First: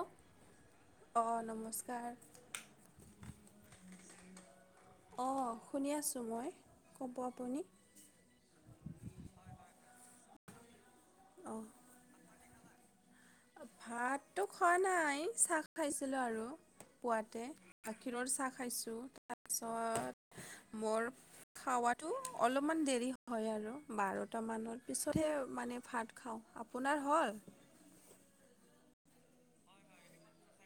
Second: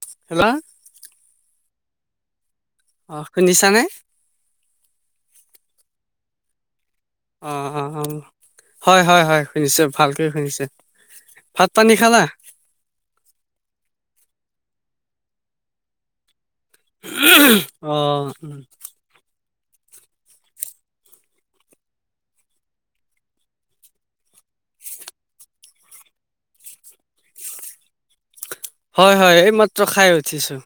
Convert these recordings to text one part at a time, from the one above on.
অ [unintelligible] hello? অ', নমস্কাৰ। অ', শুনিছানে? অ', শুনি আছোঁ মই। ক'ব আপুনি অ', অ', অ', হয়-হয়-হয়, শুনিছোঁ ভালকে শুনিছোঁ। অঁ ভাত পানী খালা? ভাতটো খোৱা নাই, চাহ খাইছিলোঁ আৰু। পোৱাতে, অ গাখীৰৰ চাহ খাইছোঁ তাৰপিছত মোৰ খাৱাতো অলপমান দেৰি হয় আৰু বাৰটা মানৰ পিছতহে মানে ভাত খাওঁ। আপোনাৰ হ'ল? হয়-হয়, এইমাত্ৰ খাই উঠিছোঁ।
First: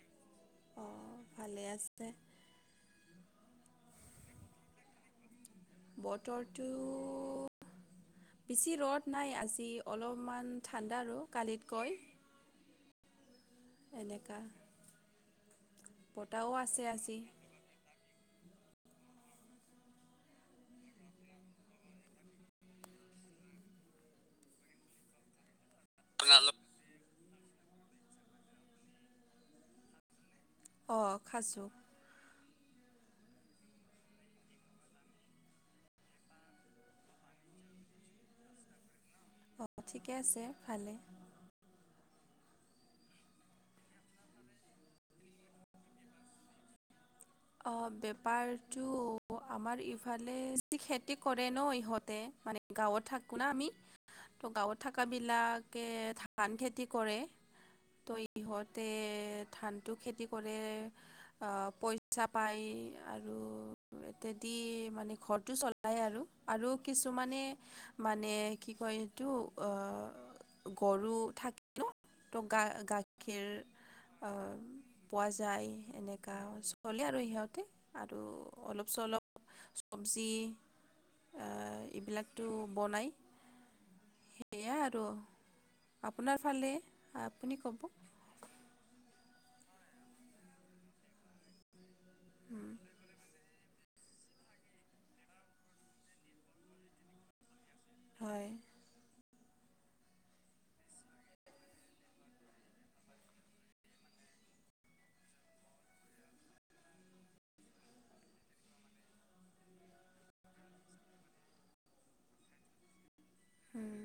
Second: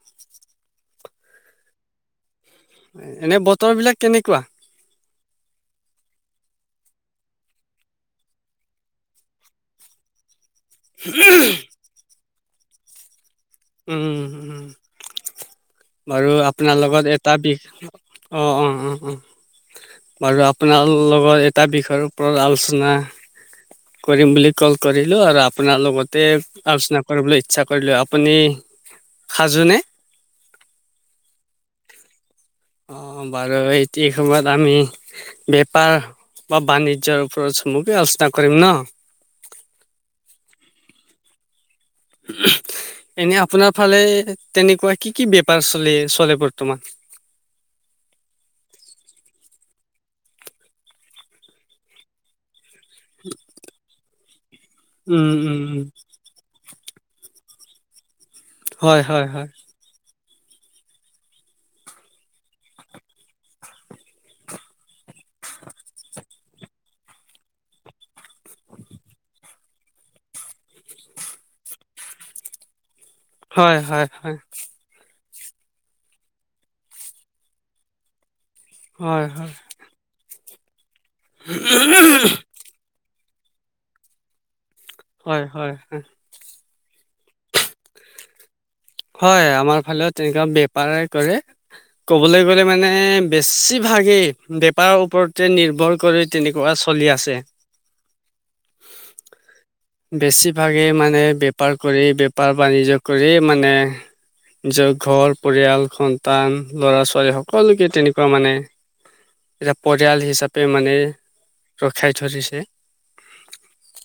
অ', ভালে আছে তে। এনে বতৰবিলাক কেনেকুৱা? বতৰটো বেছি ৰ'দ নাই আজি অলপমান ঠাণ্ডা আৰু কালিতকৈ। উম এনেকা হুম, বাৰু বতাহো আপোনাৰ আছে লগত এটা আজি বিষ অ', অ', অ', অ'। বাৰু আপোনাৰ লগত এটা বিষয়ৰ ওপৰত আলোচনা কৰিম বুলি ক'ল কৰিলোঁ আৰু আপোনাৰ লগতে আলোচনা কৰিবলৈ ইচ্ছা কৰিলোঁ, আপুনি সাজুনে? অ', খাজু। অ', বাৰু এইটি সময়ত আমি বেপাৰ বা বাণিজ্যৰ ওপৰত চমুকে আলোচনা কৰিম ন? অ', ঠিকে আছে ভালে। এনে আপোনাৰ ফালে তেনেকুৱা কি-কি বেপাৰ চলে-চলে বৰ্তমান? অ', বেপাৰটো আমাৰ ইফালে খেতি কৰে ন ইহঁতে? মানে গাঁৱত থাকোঁ না আমি, ত' গাঁৱত উম, উম, উম, থাকাবিলাকে ধান খেতি কৰে। ত ইহঁতে হয়, হয়, হয়, ধান টো খেতি কৰে আ পইছা পই আৰু ইত্যাদি মানে ঘৰটো চলাই আৰু। আৰু কিছুমানে মানে কি কয় এইটো অ গৰু থাকিল ন? তো গা গাখীৰ হয়, হয়, অ হয়, পোৱা যায় এনেকা চলে আৰু সিহঁতে আৰু অলপ হয়, চলপ হয়। চবজি আ এইবিলাকটো বনাই। সেয়া আৰু হয়, হয়, হয়, আপোনাৰ ফালে, আপুনি ক'ব? হয় আমাৰ ফালেও তেনেকুৱা বেপৰে কৰে। ক'বলৈ গ'লে উম, মানে বেছিভাগেই বেপাৰৰ ওপৰতে নিৰ্ভৰ কৰি তেনেকুৱা চলি আছে। হয়। বেছিভাগেই মানে বেপাৰ কৰি বেপাৰ বাণিজ্য কৰি মানে নিজৰ ঘৰ পৰিয়াল সন্তান ল'ৰা ছোৱালী সকলোকে তেনেকুৱা মানে এতিয়া পৰিয়াল হিচাপে মানে ৰখাই ধৰিছে। উম।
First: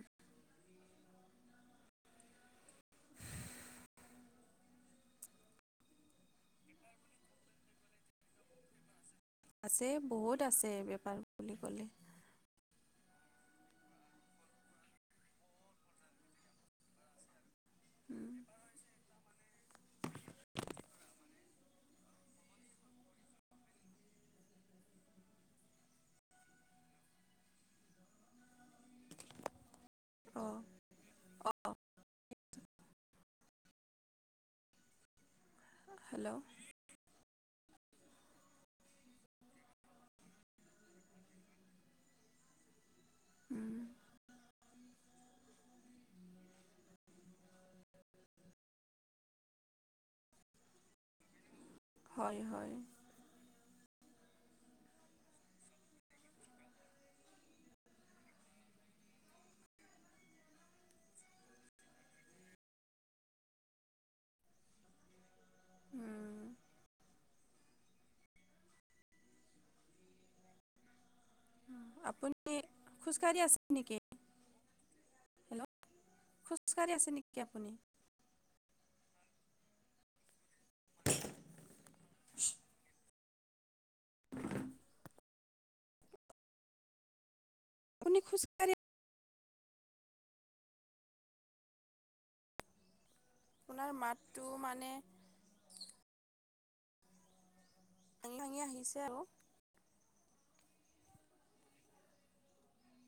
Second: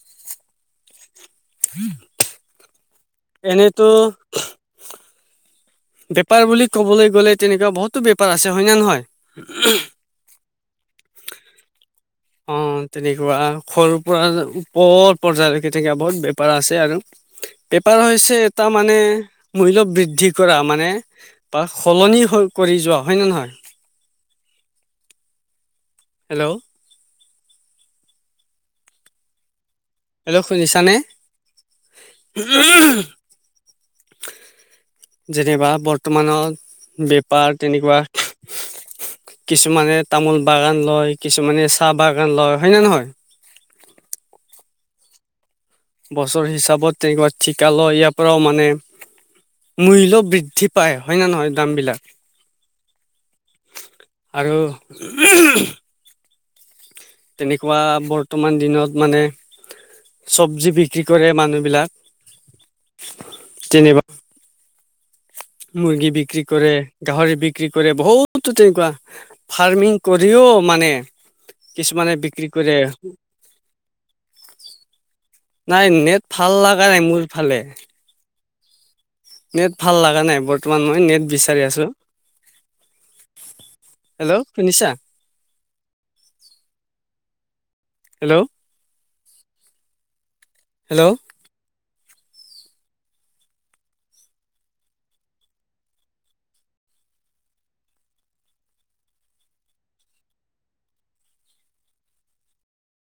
[unintelligible] এনেইতো বেপাৰ বুলি ক'বলৈ গ'লে তেনেকুৱা বহুতো বেপাৰ আছে হয় না নহয়? আছে বহুত আছে বেপাৰ বুলি ক'লে। অ', তেনেকুৱা সৰুৰ পৰা ওপৰত পৰ্যালৈকে তেনেকা বহুত বেপাৰ আছে আৰু। বেপাৰ হৈছে এটা মানে মূল্য বৃদ্ধি কৰা মানে বা সলনি হৈ কৰি যোৱা, হয় নে নহয়? হেল্ল'? হেল্ল' অঁ শুনিছনে? অঁ যেনেবা হেল্ল' বৰ্তমানৰ বেপাৰ তেনেকুৱা। কিছুমানে তামোল বাগান লয়, কিছুমানে চাহ বাগান লয়, হয় নে নহয়? উম, বছৰ হিচাপত তেনেকুৱা ঠিকা লয় ইয়াৰ পৰাও মানে মূল্যৰ বৃদ্ধি পাই, হয় না নহয় দাম বিলাক? হয় হয় আৰু [unintelligible] তেনেকুৱা বৰ্তমান দিনত মানে চবজি বিক্ৰী কৰে মানুহ বিলাক, যেনিবা মুৰ্গী বিক্ৰী উম, কৰে গাহৰি বিক্ৰী কৰে বহুতো তেনেকুৱা ফাৰ্মিং কৰিও মানে কিছুমানে বিক্ৰী আপুনি কৰে। খোজকাঢ়ি আছে নেকি? হেল্ল' নাই নেট ভাল লগা খোজকাঢ়ি নাই আছে মোৰ নেকি ফালে। আপুনি? নেট ভাল লগা নাই বৰ্তমান মই নেট বিচাৰি আছোঁ। হেল্ল', শুনিছা? আপুনি হেল্ল' খুচকাৰে হেল্ল'? আপোনাৰ মাতটো মানে ভাঙি-ভাঙি আহিছে আৰু।